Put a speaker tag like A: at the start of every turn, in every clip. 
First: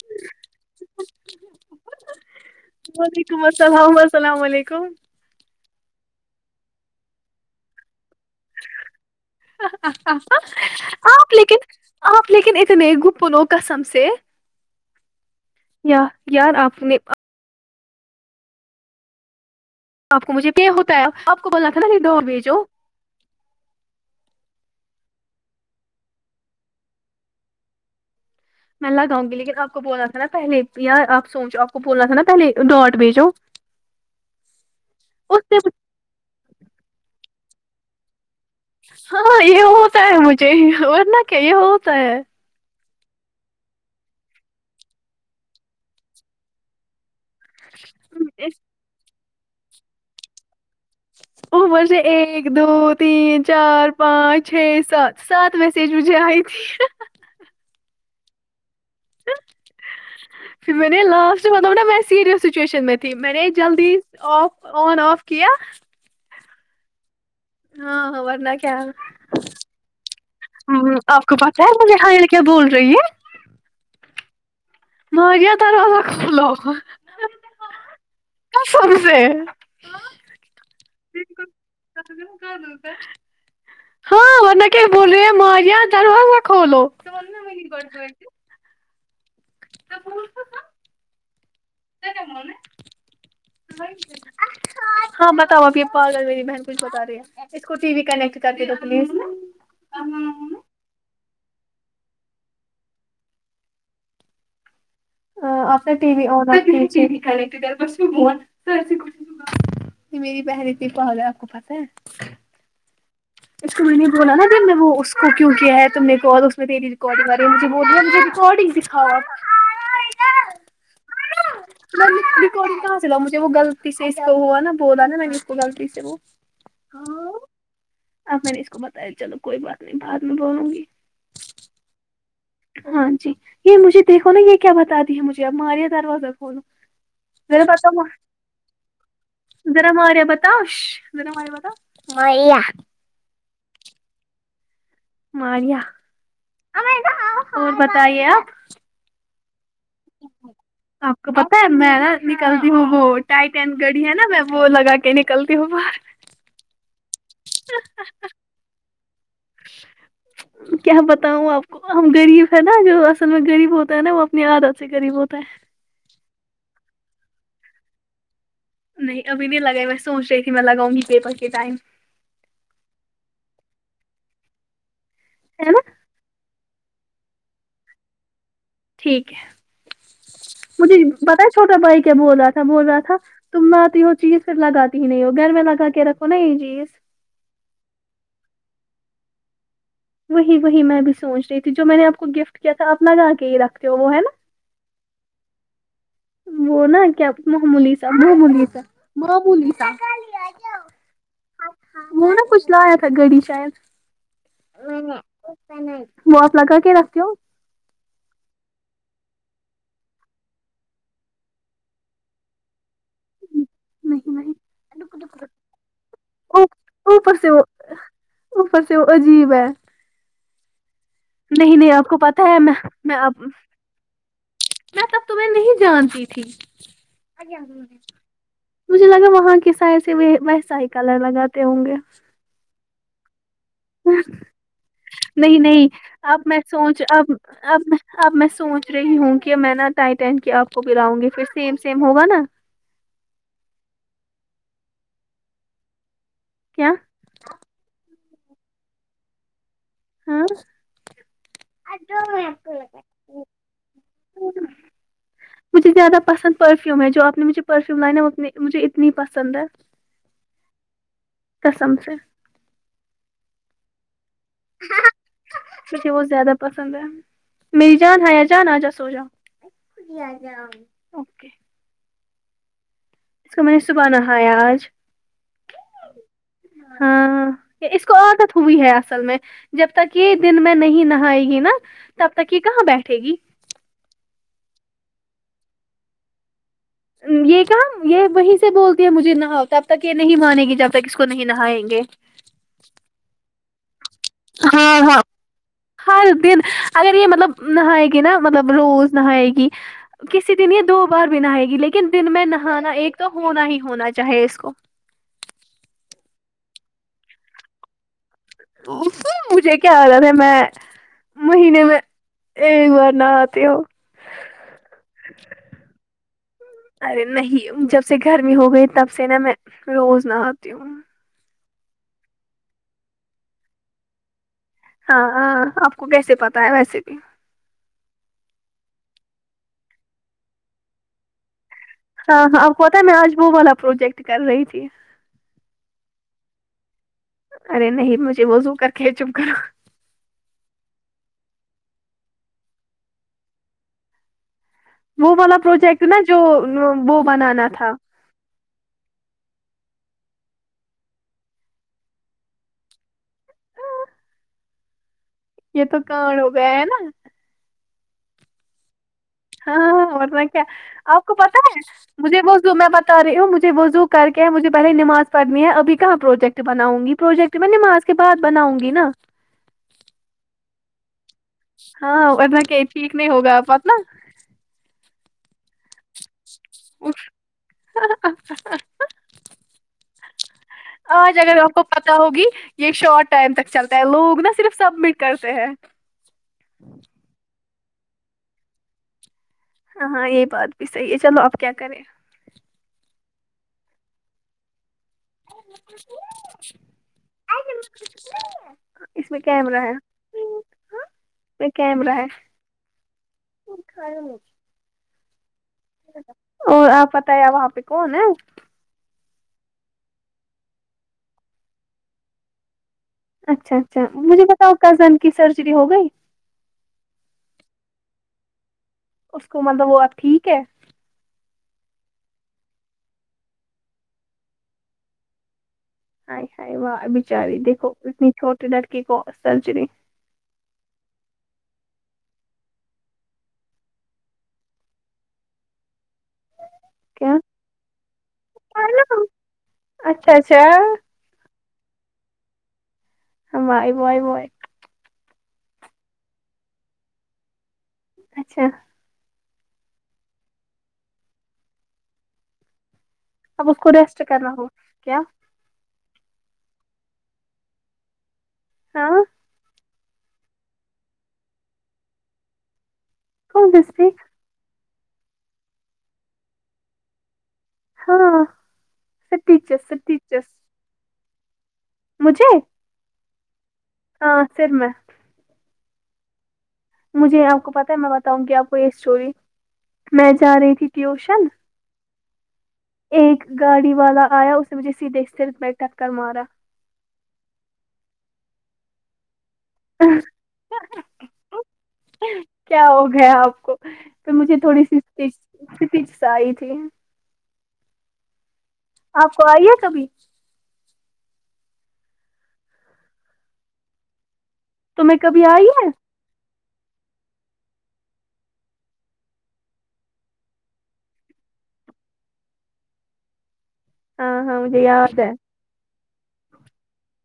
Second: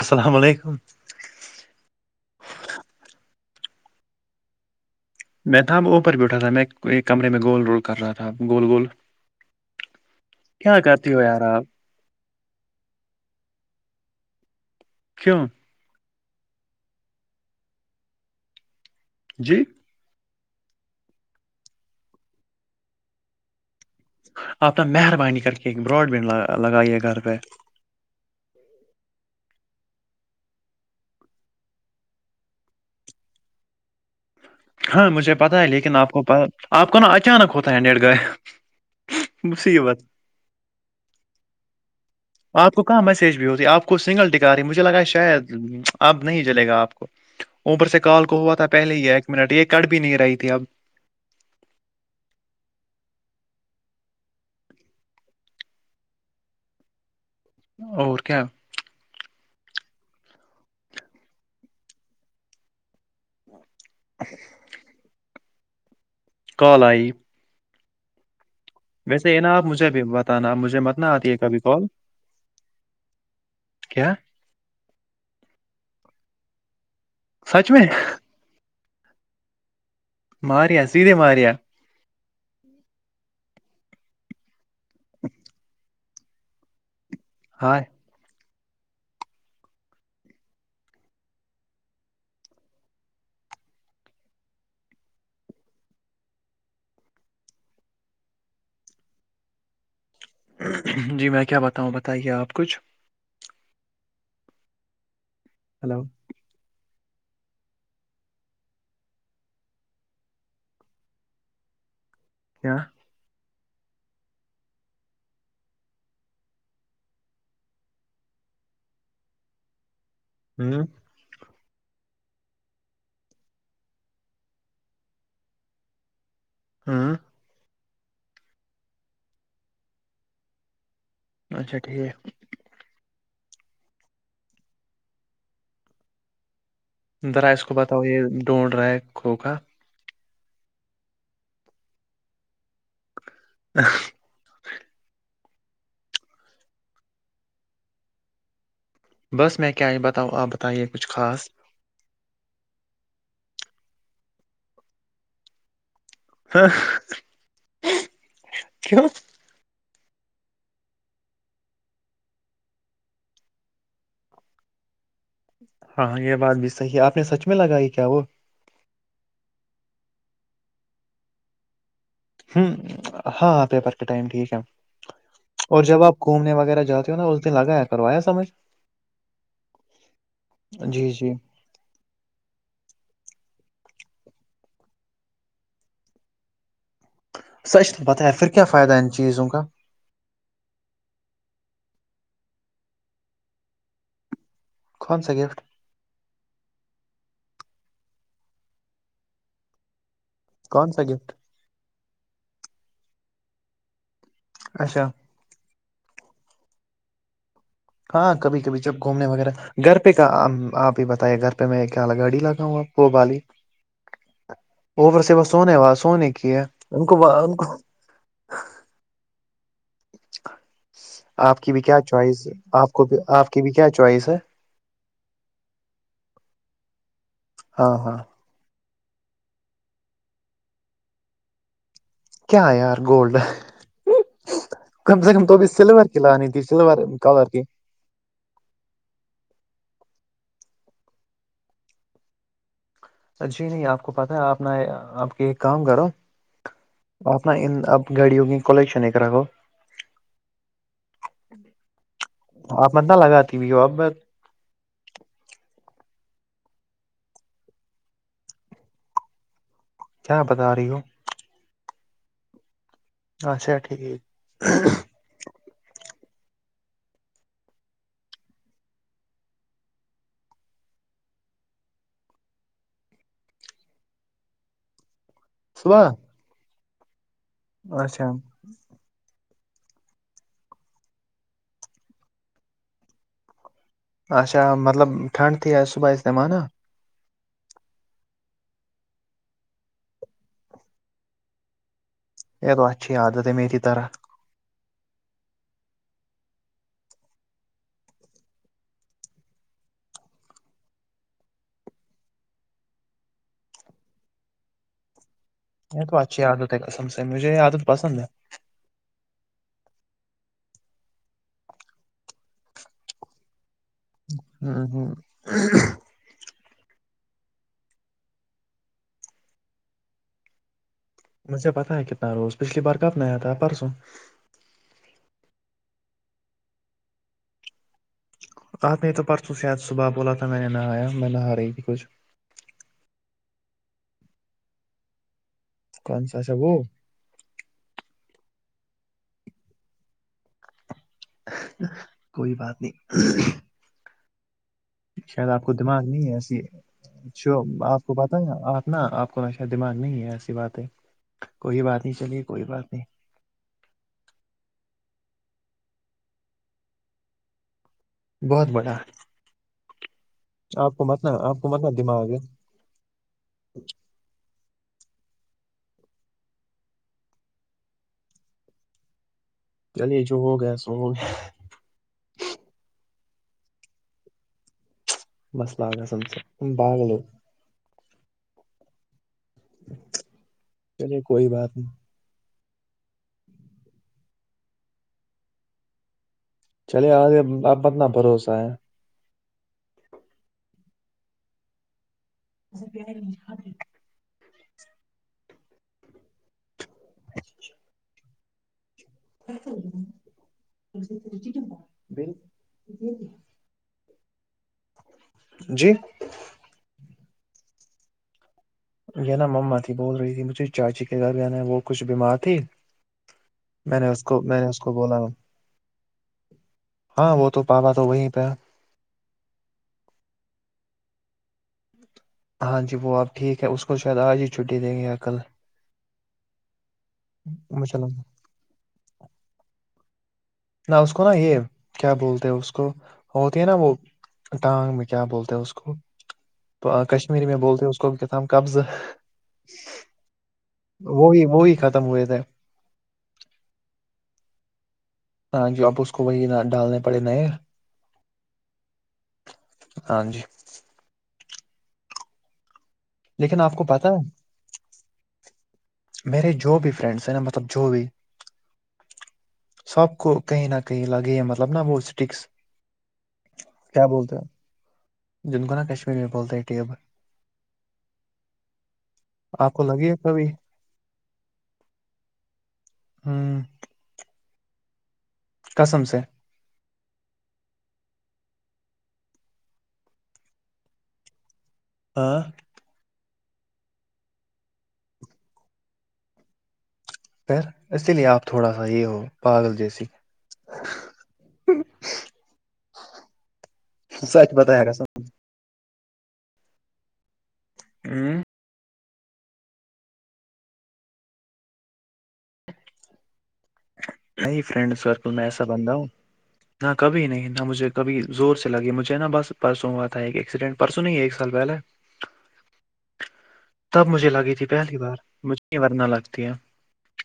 A: السلام علیکم
B: وعلیکم السلام السلام علیکم
A: میں تھا اب اوپر پہ اٹھا تھا میں ایک کمرے میں گول رول کر رہا تھا گول گول کیا کرتی ہو
B: آپ
A: یار
B: لیکن
A: آپ
B: آپ لیکن اتنے گپتنو کسم سے
A: چوںون
B: یاار یار آپ نے
A: جی
B: آپ کو مجھے یہ ہوتا ہے آپ کو بولنا تھا نا دو و جوو
A: آپ نے مہربانی کر کے ایک براڈ بینڈ لگائیے گھر پہ
B: میں لگاؤں گی لیکن آپ کو بولنا تھا نا پہل یا آپ سوچو آپ کو بولنا تھا نا پہلے ڈاٹ بیجو
A: [inaudible] ہاں مجھے پتا ہے
B: سے
A: لیکن آپ کو آپ کو نا اچانک ہوتا ہے نیٹ گائے
B: ہاں یہ ہوتا ہے مجھے ورنہ کیا یہ ہوتا ہے
A: آپ کو کہاں میسج بھی ہوتی ہے آپ کو سنگل ٹکا رہی مجھے لگا ہے شاید اب نہیں جلے گا آپ کو اومپر سے کال کو ہوا تھا پہلے ہی ایک منٹ یہ کٹ بھی نہیں رہی تھی اب
B: عمر سے ایک دو تین چار پانچ چھ سات سات میسج مجھے آئی تھی
A: اور کیا
B: پھر میں نے لاسٹ متا نا میں سیریس سچویشن میں تھی میں نے جلدی آف آن آف کیا
A: کال آائی
B: ہاں ورنہ کیا
A: ویسے ہے نا آپ مجھے بتانا مجھے
B: ہمم
A: مت نہ
B: آپ
A: آتی
B: کو
A: ہے کبھی
B: پتہ
A: کال
B: مجھے حائل کیا بول رہی ہے
A: کیا
B: ن گیا تور را ک لو
A: سچ میں
B: سر سےے
A: ماریا سیدھے ماریا
B: س ہوگ د ہوتا ہاں ورن کیا بول رہی دروازہ کھولو
A: ہائے [inaudible]
B: [unintelligible] ہاں بتاؤ ابھی پال میری بہن کچھ بتا رہی ہے اس کو ٹی وی کنیکٹ کر کے دو پلیز
A: جی میں کیا بتاؤں بتائیے آپ کچھ
B: ا آ نے
A: ہلو
B: ٹی وی آن رھی ای میری بہن پ کوال ہے آپ کو پاس ہے
A: کیا
B: اس کو میں نے بولا نا میں وہ اس کو کیوں کیا ہے تم میرے کو اور اس میں تیری ریکارڈگ آ رہی ہے مجھ بول رہ مے ریکارڈنگ پھااب
A: [inaudible] ہوں [inaudible]
B: میں نے کہاں سےلا مجھے وہ غلط سے کو ہوا نا بولا نا میں نے اس کو غلطی سے وہ [unintelligible]
A: ہوں
B: ہاں آپ میں نے اس کو بتایا چلو کوئی بات نہیں بعات میں بولوں گی [unintelligible]
A: اچھا ٹھیک
B: ہاں جی یہ مجھے دیکھو نا یہ کیا بتا دی ہے مجھے اب ماریا دروازہ کھولو [unintelligible]
A: ذرا اس کو بتاؤ یہ ڈھونڈ رہا ہے کھو کاا
B: درم آارے بتاؤ زرمارے بتاؤ [unintelligible]
A: ا [unintelligible]
B: میا اور بتائیے آپ [unintelligible]
A: بس میں کیا یہ بتاؤں آپ بتائیے کچھ
B: آپ کو
A: خاص
B: پتا ہے میں نا نکلتی ہوں وہ ٹائٹین گڑی ہے نا میں وہ لگا کے نکلتی ہوں وہ
A: ہاں [unintelligible]
B: [inaudible]
A: ہ [unintelligible]
B: کیا بتاؤں آپ کو ہم غریب ہے نا جو اصل میں غریب ہوتا ہے نا وہ اپنی عادت سے غریب ہوتا ہے
A: ہاں ہاں یہ بات بھی صحیح ہے آپ نے سچ میں لگائی کیا وہ
B: نہیں اب بھی لگائی میں سوچ رہی تھی میں لگاؤں گی پیپر کے ٹائم
A: ہوں ہاں پیپر کے ٹائم ٹھیک ہے
B: ہے نا
A: اور جب آپ گھومنے وغیرہ جاتے ہو نا اس دن آگایا کرو آیا سمجھ
B: ٹھیک ہے مجھے
A: جی جی
B: بت ہے چھوٹا بھائی کیا بول رہا تھا بول رہا تھا تم نہ آتی ہو چیز پھر لگاتی ہی نہیں ہو گھر میں لگا کے رکھو نا یہ چیز
A: سچ تو پتاہ ہے پھر کیا فائدہ ان چیزوں کا
B: وہی وہی میں بھی سوچ رہی تھی جو میں نے آپ کو گفٹ کیا تھا آپ نگا کے ہی رکھتے ہو وہ ہے نا
A: کون سا گفٹ
B: وہ نا کیا محمولی صاحب مم صاحب مملی صاحب
A: کون سا گفٹ
B: وہ نہا کچھ لایا تھا گڑی شاید
A: اچھا
B: نہیں نہیں وہ آپ لگا کے رکھتے ہو [unintelligible]
A: ہاں کبھی کبھی جب گھومنے وغیرہ گھر پہ کیا آپ ہی بتائیے گھر پہ میں کیا گاڑی لگاؤں آپ وہ بی
B: نہیں
A: اوبر سے بس سونے واہ سونے کی
B: ا
A: ہے ان کو
B: اوپر سے
A: ان
B: وہ
A: کو
B: اوپر سے وہ عجیب ہے
A: آپ کی
B: نہیں
A: بھی
B: نہیں
A: کیا
B: کو پتا
A: چوائس
B: ہے میں
A: آپ کو
B: میں
A: بھی آپ کی بھی کیا چوائس ہے
B: میں تب تمہیں نہیں جانتی تھی [unintelligible]
A: ہاں ہاں
B: مجھے لگا وہاں کے سائے سے ویسا ہی کلر لگاتے ہوں گے
A: کیا یار گولڈ کم سے کم تو
B: نہیں
A: بھی
B: نہیں
A: سلور کی
B: اب
A: لانی
B: میں
A: تھی
B: سوچ
A: سلور
B: اب
A: کلر کی
B: اب میں اب میں سوچ رہی ہوں کہ میں نا ٹائیٹین کے آپ کو بلاؤں گی پھر سیم سیم ہوگا نا
A: جی نہیں آپ کو پتہ ہے اپنا آپ کے ایک کام کرو
B: کیا
A: اپنا اب گاڑیوں کی کلیکشن ایک را گو
B: ہاں
A: آپ میںت نہ لگاتی بھی وہ ا [inaudible]
B: مجھے زیادہ پسند پرفیوم ہے جو آپ نے مجھے پرفیوم لا مجھے اتنی پسند ہے
A: کیا بتا رہی ہو
B: قسم سے
A: اچھا ٹھیک
B: مجھے بہت زیادہ پسند ہے [unintelligible] میری جان آ جان آ جا سو جاک اس کو میں نے صبحان آیا آج
A: صبح
B: ہاں اس کو
A: اچھا
B: اور ہوئی ہے اصل میں جب تک یہ دن میں نہیں نہائے گی نا تب تک یہ کہاں بیٹھے گی
A: اچا مطلب ٹھنڈ ت ہی آ صبح ا اس دم نا
B: یہ کہم یہ وہیں سے بولتی ہے مجھے نہا ہوتا اب تک یہ نہیں مانے گی جب تک اس کو نہیں نہائیں گے
A: یہ تو اچھی عادت ہے میری طرح
B: ہاں ہاں ہر دن اگر یہ مطلب نائے گی نا مطلب روز نائے گی کسی دن یہ دو بار بھی نہائے گی لیکن دن میں نہانا ایک تو ہونا ہی ہونا چاہے اس کو
A: یہ تو اچھی عادت ہے کسم سے مجھے یہ عادت پسند ہے
B: مجھے کیا آا تھا میں مہینے میں ایک بار نہ آتے ہو
A: ہاں ہاں
B: ارے نہیں جب سے گرمی ہو گئی تب سے نا میں روز نہ آتی ہوں
A: مجھے پتاہ ہے کتنا روز پچھلی بار کب نہیں آیا تھا پرسوں
B: ہاں ہاں آپ کو کیسے پتا ہے ویسے بھی
A: آ نہیں تو پرسوں شاید صبح بولا تھا میں نے نہایا میں نہ ہ رہی تھی کچھ
B: ہاں ہاں ا پتا ہے میں آجبو والا پروجیکٹ کر رہی تھی
A: کون سا سا وہ
B: ارے نہیں مجھے وہزو کر کے چپ کرو
A: کوئی بات نہیں
B: وہ
A: شاید
B: والا
A: آپ کو
B: پروجیکٹ
A: دماغ
B: نا جو وہ بنانا تھا
A: آ کو پتہ ہے آپ نا آپ کو نا شاید دماغ نہیں ہے ایسی بات ہے کوئی بات نہیں چلیے کوئی بات نہیں
B: یہ تو کان ہو گیا ہے نا
A: بہت بڑا
B: ہاں ہاں ورنہ کیا آپ کو پتا ہے مجھے ب میں بتا رہی ہوں مجھے وہ زو کر کے ہے مجھے پہے نماز پڑھنی ہے ابھی کہاں پروجیکٹ بناؤں گی پروجیکٹ تو میں نماز کے بات بناؤں گی نا
A: چلیے جو ہو گیا سو ہو گ
B: ہاں انا کہ ٹھیک نہیں ہوگا پت ن
A: بس باگسم سے بگلور چلیے
B: آج
A: کوئی
B: اگر آ
A: بات
B: کو
A: نہیں
B: پ ہوگی یہ شارٹ ٹائم تک چلتا ہے لوگ نا صرف سبمٹ کرتے ہیں
A: چلیے آگے آپ کتنا بھروسہ ہے
B: ہاںاں یہی بات بھی صحیح ہے چلو آپ کیا کریں
A: اے پے نہیں
B: ا اس میں کیمرا ہے اس میں کیمرا ہے
A: بالکل
B: ک کھ میں
A: جی
B: اور آپ بت وہاں پہ کون ہے
A: نا مما تھی بول رہی تھی مجھے چاچی کے گھر بھی نا وہ کچھ بیمار تھی
B: اچھا
A: میں
B: اچھا
A: نے اس کو
B: مجھے
A: میں نے
B: بتاؤ
A: اس کو بولا
B: کزن کی سرجری ہو گئی
A: ہاں وہ تو پاپا تو وہیں پہ
B: اس کو مطلب وہ آپ ٹھیک ہے
A: ہاں جی وہ آپ ٹھیک ہے اس کو شاید آج ہی چھٹی دیں گے یا کل
B: ہائے ہائے وہ بچاری دیکھو
A: مجھے لگا
B: اتنی چھوٹی لڑکی کو سرجری
A: نہ اس کو نا یہ کیا بولتے ہیں اس کو ہوتی ہے نا وہ ٹانگ میں کیا بولتے ہیں اس کو
B: کیا
A: کشمیری میں بولتے اس کو کیا تھا قبض
B: اچھا اچھا
A: وہی وہی ختم ہوئے تھے
B: ہم آب آب آ
A: ہاں جی اب اس کو وہی ڈالنے پڑے نئے
B: اچھا
A: ہاں جی لیکن
B: اب
A: آپ
B: اس کو
A: پتا
B: ریسٹ
A: ہے
B: کرنا ہو کیا
A: میرے جو بھی فرینڈس ہیں نا مطلب جو بھی
B: ہاں
A: سب کو کہیں نہ کہیں لگے یہ مطلب نہا وہ اسٹکس
B: کون دسے
A: کیا بولتے جن کوناا کشمیری میں بولتے ٹیب
B: ہاں
A: آ کو
B: سٹیچس
A: لگی ہے کبھی
B: سٹیچس مجھے
A: ہاں
B: ہاں سر میںا
A: قسم سے
B: مجھے آپ کو پتاہ ہے میں بتاؤں کہ آپ کو یہ اسٹوری میں جا رہی تھی ٹیوشن
A: ہاں
B: ایک گاڑی والا آیا اس نے مجھے سیدھے ستر بیٹک کر مارا
A: پھر اسی لیے آپ تھوڑا سا یہ ہو پاگل جیسی
B: کیا ہو گیا آپ کو پ
A: سچ
B: مجھے
A: بتایا
B: تھوڑی
A: گا
B: سی
A: سب
B: اسٹیج اس کے پیچ سے آئی تھی
A: ہوں
B: آپ کو آئیے کبھی
A: نہیں فرینڈ
B: تمہیں
A: سرکل
B: کبھی
A: میں ایسا
B: آئی ہے
A: بندہ ہوں نہ کبھی نہیں نہ مجھے کبھی زور سے لگی مجھے نا بس پرسوں ہوا تھا ایکسیڈنٹ پرسوں نہیں ہے ایک سال پہلے تب مجھے
B: ہاں
A: لگی
B: ہاں
A: تھی
B: مجھے
A: پہلی بار
B: یاد ہے
A: مجھے نہیں ورنا لگتی ہے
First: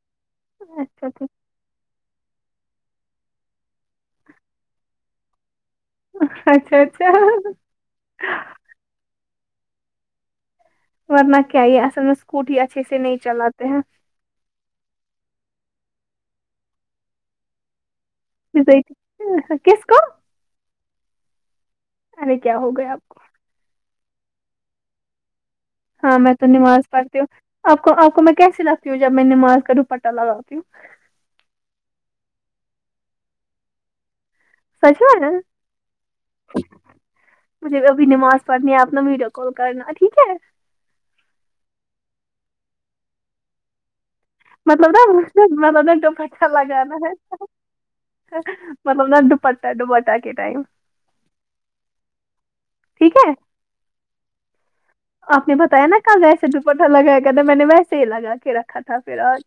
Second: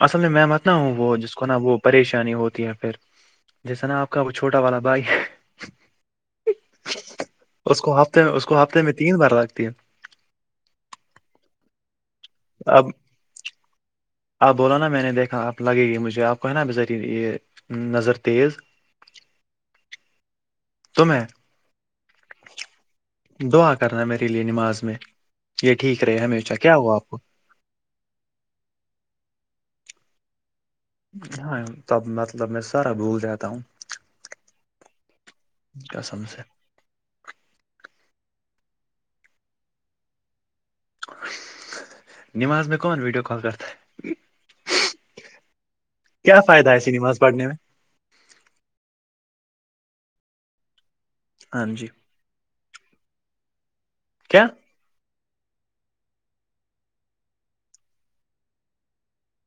A: اصل میں میںمتنا ہوں
B: اچھا
A: وہ
B: اچھا
A: جس کو نام وہ پریشانی ہوتی ہے پھر جیسا نا آپ کا وہ چھوٹا والا بھائی
B: اچھا اچھا
A: اس کو ہفتے میں اس کو ہفتے میں تین بار لگتی ہے
B: ورنہ کیا یہ اصل میں اسکوٹی اچھے
A: اب
B: سے نہیں چلاتے ہیں
A: آپ بولا نا میں نے دیکھا آپ لگے گی مجھے آپ کو ہے نا بری یہ نظر تیز
B: کس کوم
A: تو میںیں
B: ارے کیا ہو گیا آپ کو
A: دعا کرنا میرے لیے نماز میں یہ ٹھیک رہے
B: ہاں میں تو
A: ہمیشہ کیا
B: نماز
A: ہو آپ کو
B: پڑھتی ہوں آپ کو آپ کو میں کیس لگتی ہوں جب میں نے مار کر دوپٹا لگاتی ہوں
A: ہاں تب مطلب میں سارا بھول جاتا ہوں
B: سشو ہے نا
A: قسم سے
B: مجھے ابھی نماز پڑنی ہے اپنا ویڈیو کال کرنا ٹھیک ہے
A: نماز میں کون ویڈو کال کرت
B: مطلب نا مطلب ڈٹ
A: کیا
B: پچا
A: فائدہ ہے
B: لگا
A: ایسی
B: نا
A: نماز پڑھنے میں
B: مطلب نہا دپٹہ دپٹا کے ٹائم
A: ہاں جی
B: ٹھیک ہے
A: کیا
B: آپ نے بتایا نا کل ویسے دوپٹہ لگایا گ تھا میں نے ویسے ہی لگا کے رکھا تھا پھر آج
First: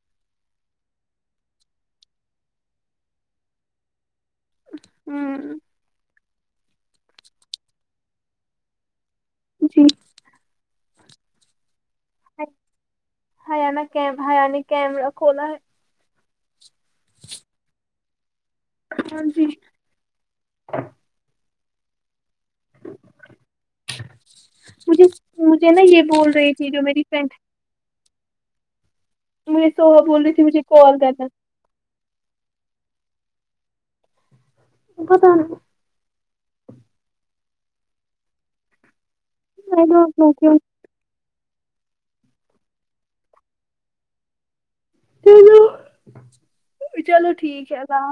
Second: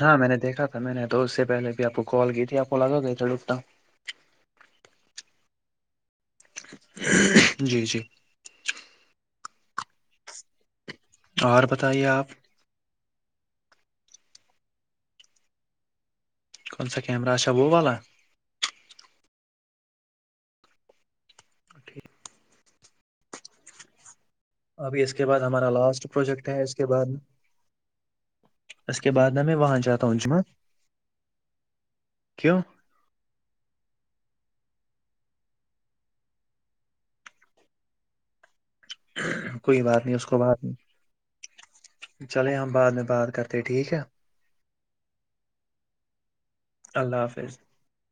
A: ہاں میں نے دیکھا تھا میں نے تو اس سے پہلے بھی آپ کو کال کی تھی آپ کو لگا گیا تھا ڈکتا
B: ہوں
A: جی جی
B: جی
A: اور بتائیے آپ
B: ہان کی ہیاانی کیمرہ کھلا
A: اچھا وہ
B: ہاں جی
A: ٹھیک ابھی
B: مجھے
A: اس کے بعد ہمارا
B: مجھے نا یہ
A: لاسٹ
B: بول
A: پروجیکٹ
B: رہی
A: ہے
B: تھی
A: اس
B: جو
A: کے
B: میری
A: بعد
B: فرینڈ
A: اس کے بعد میں
B: مجھے
A: وہاں
B: سوہا
A: جاتا ہوں
B: بول رہی
A: جمعہ
B: تھی مجھے کال کرنا
A: کیوں
B: پتا نہیں
A: کوئی
B: آئی
A: بات نہیں
B: ڈونٹ
A: اس
B: نو
A: کو
B: کیوں،
A: بولنا چلے ہم بعد میں بات کرتے ٹھیک ہے
B: ہمم ہمم چلو
A: اللہ
B: چلو
A: حافظ
B: ٹھیک ہے ہاں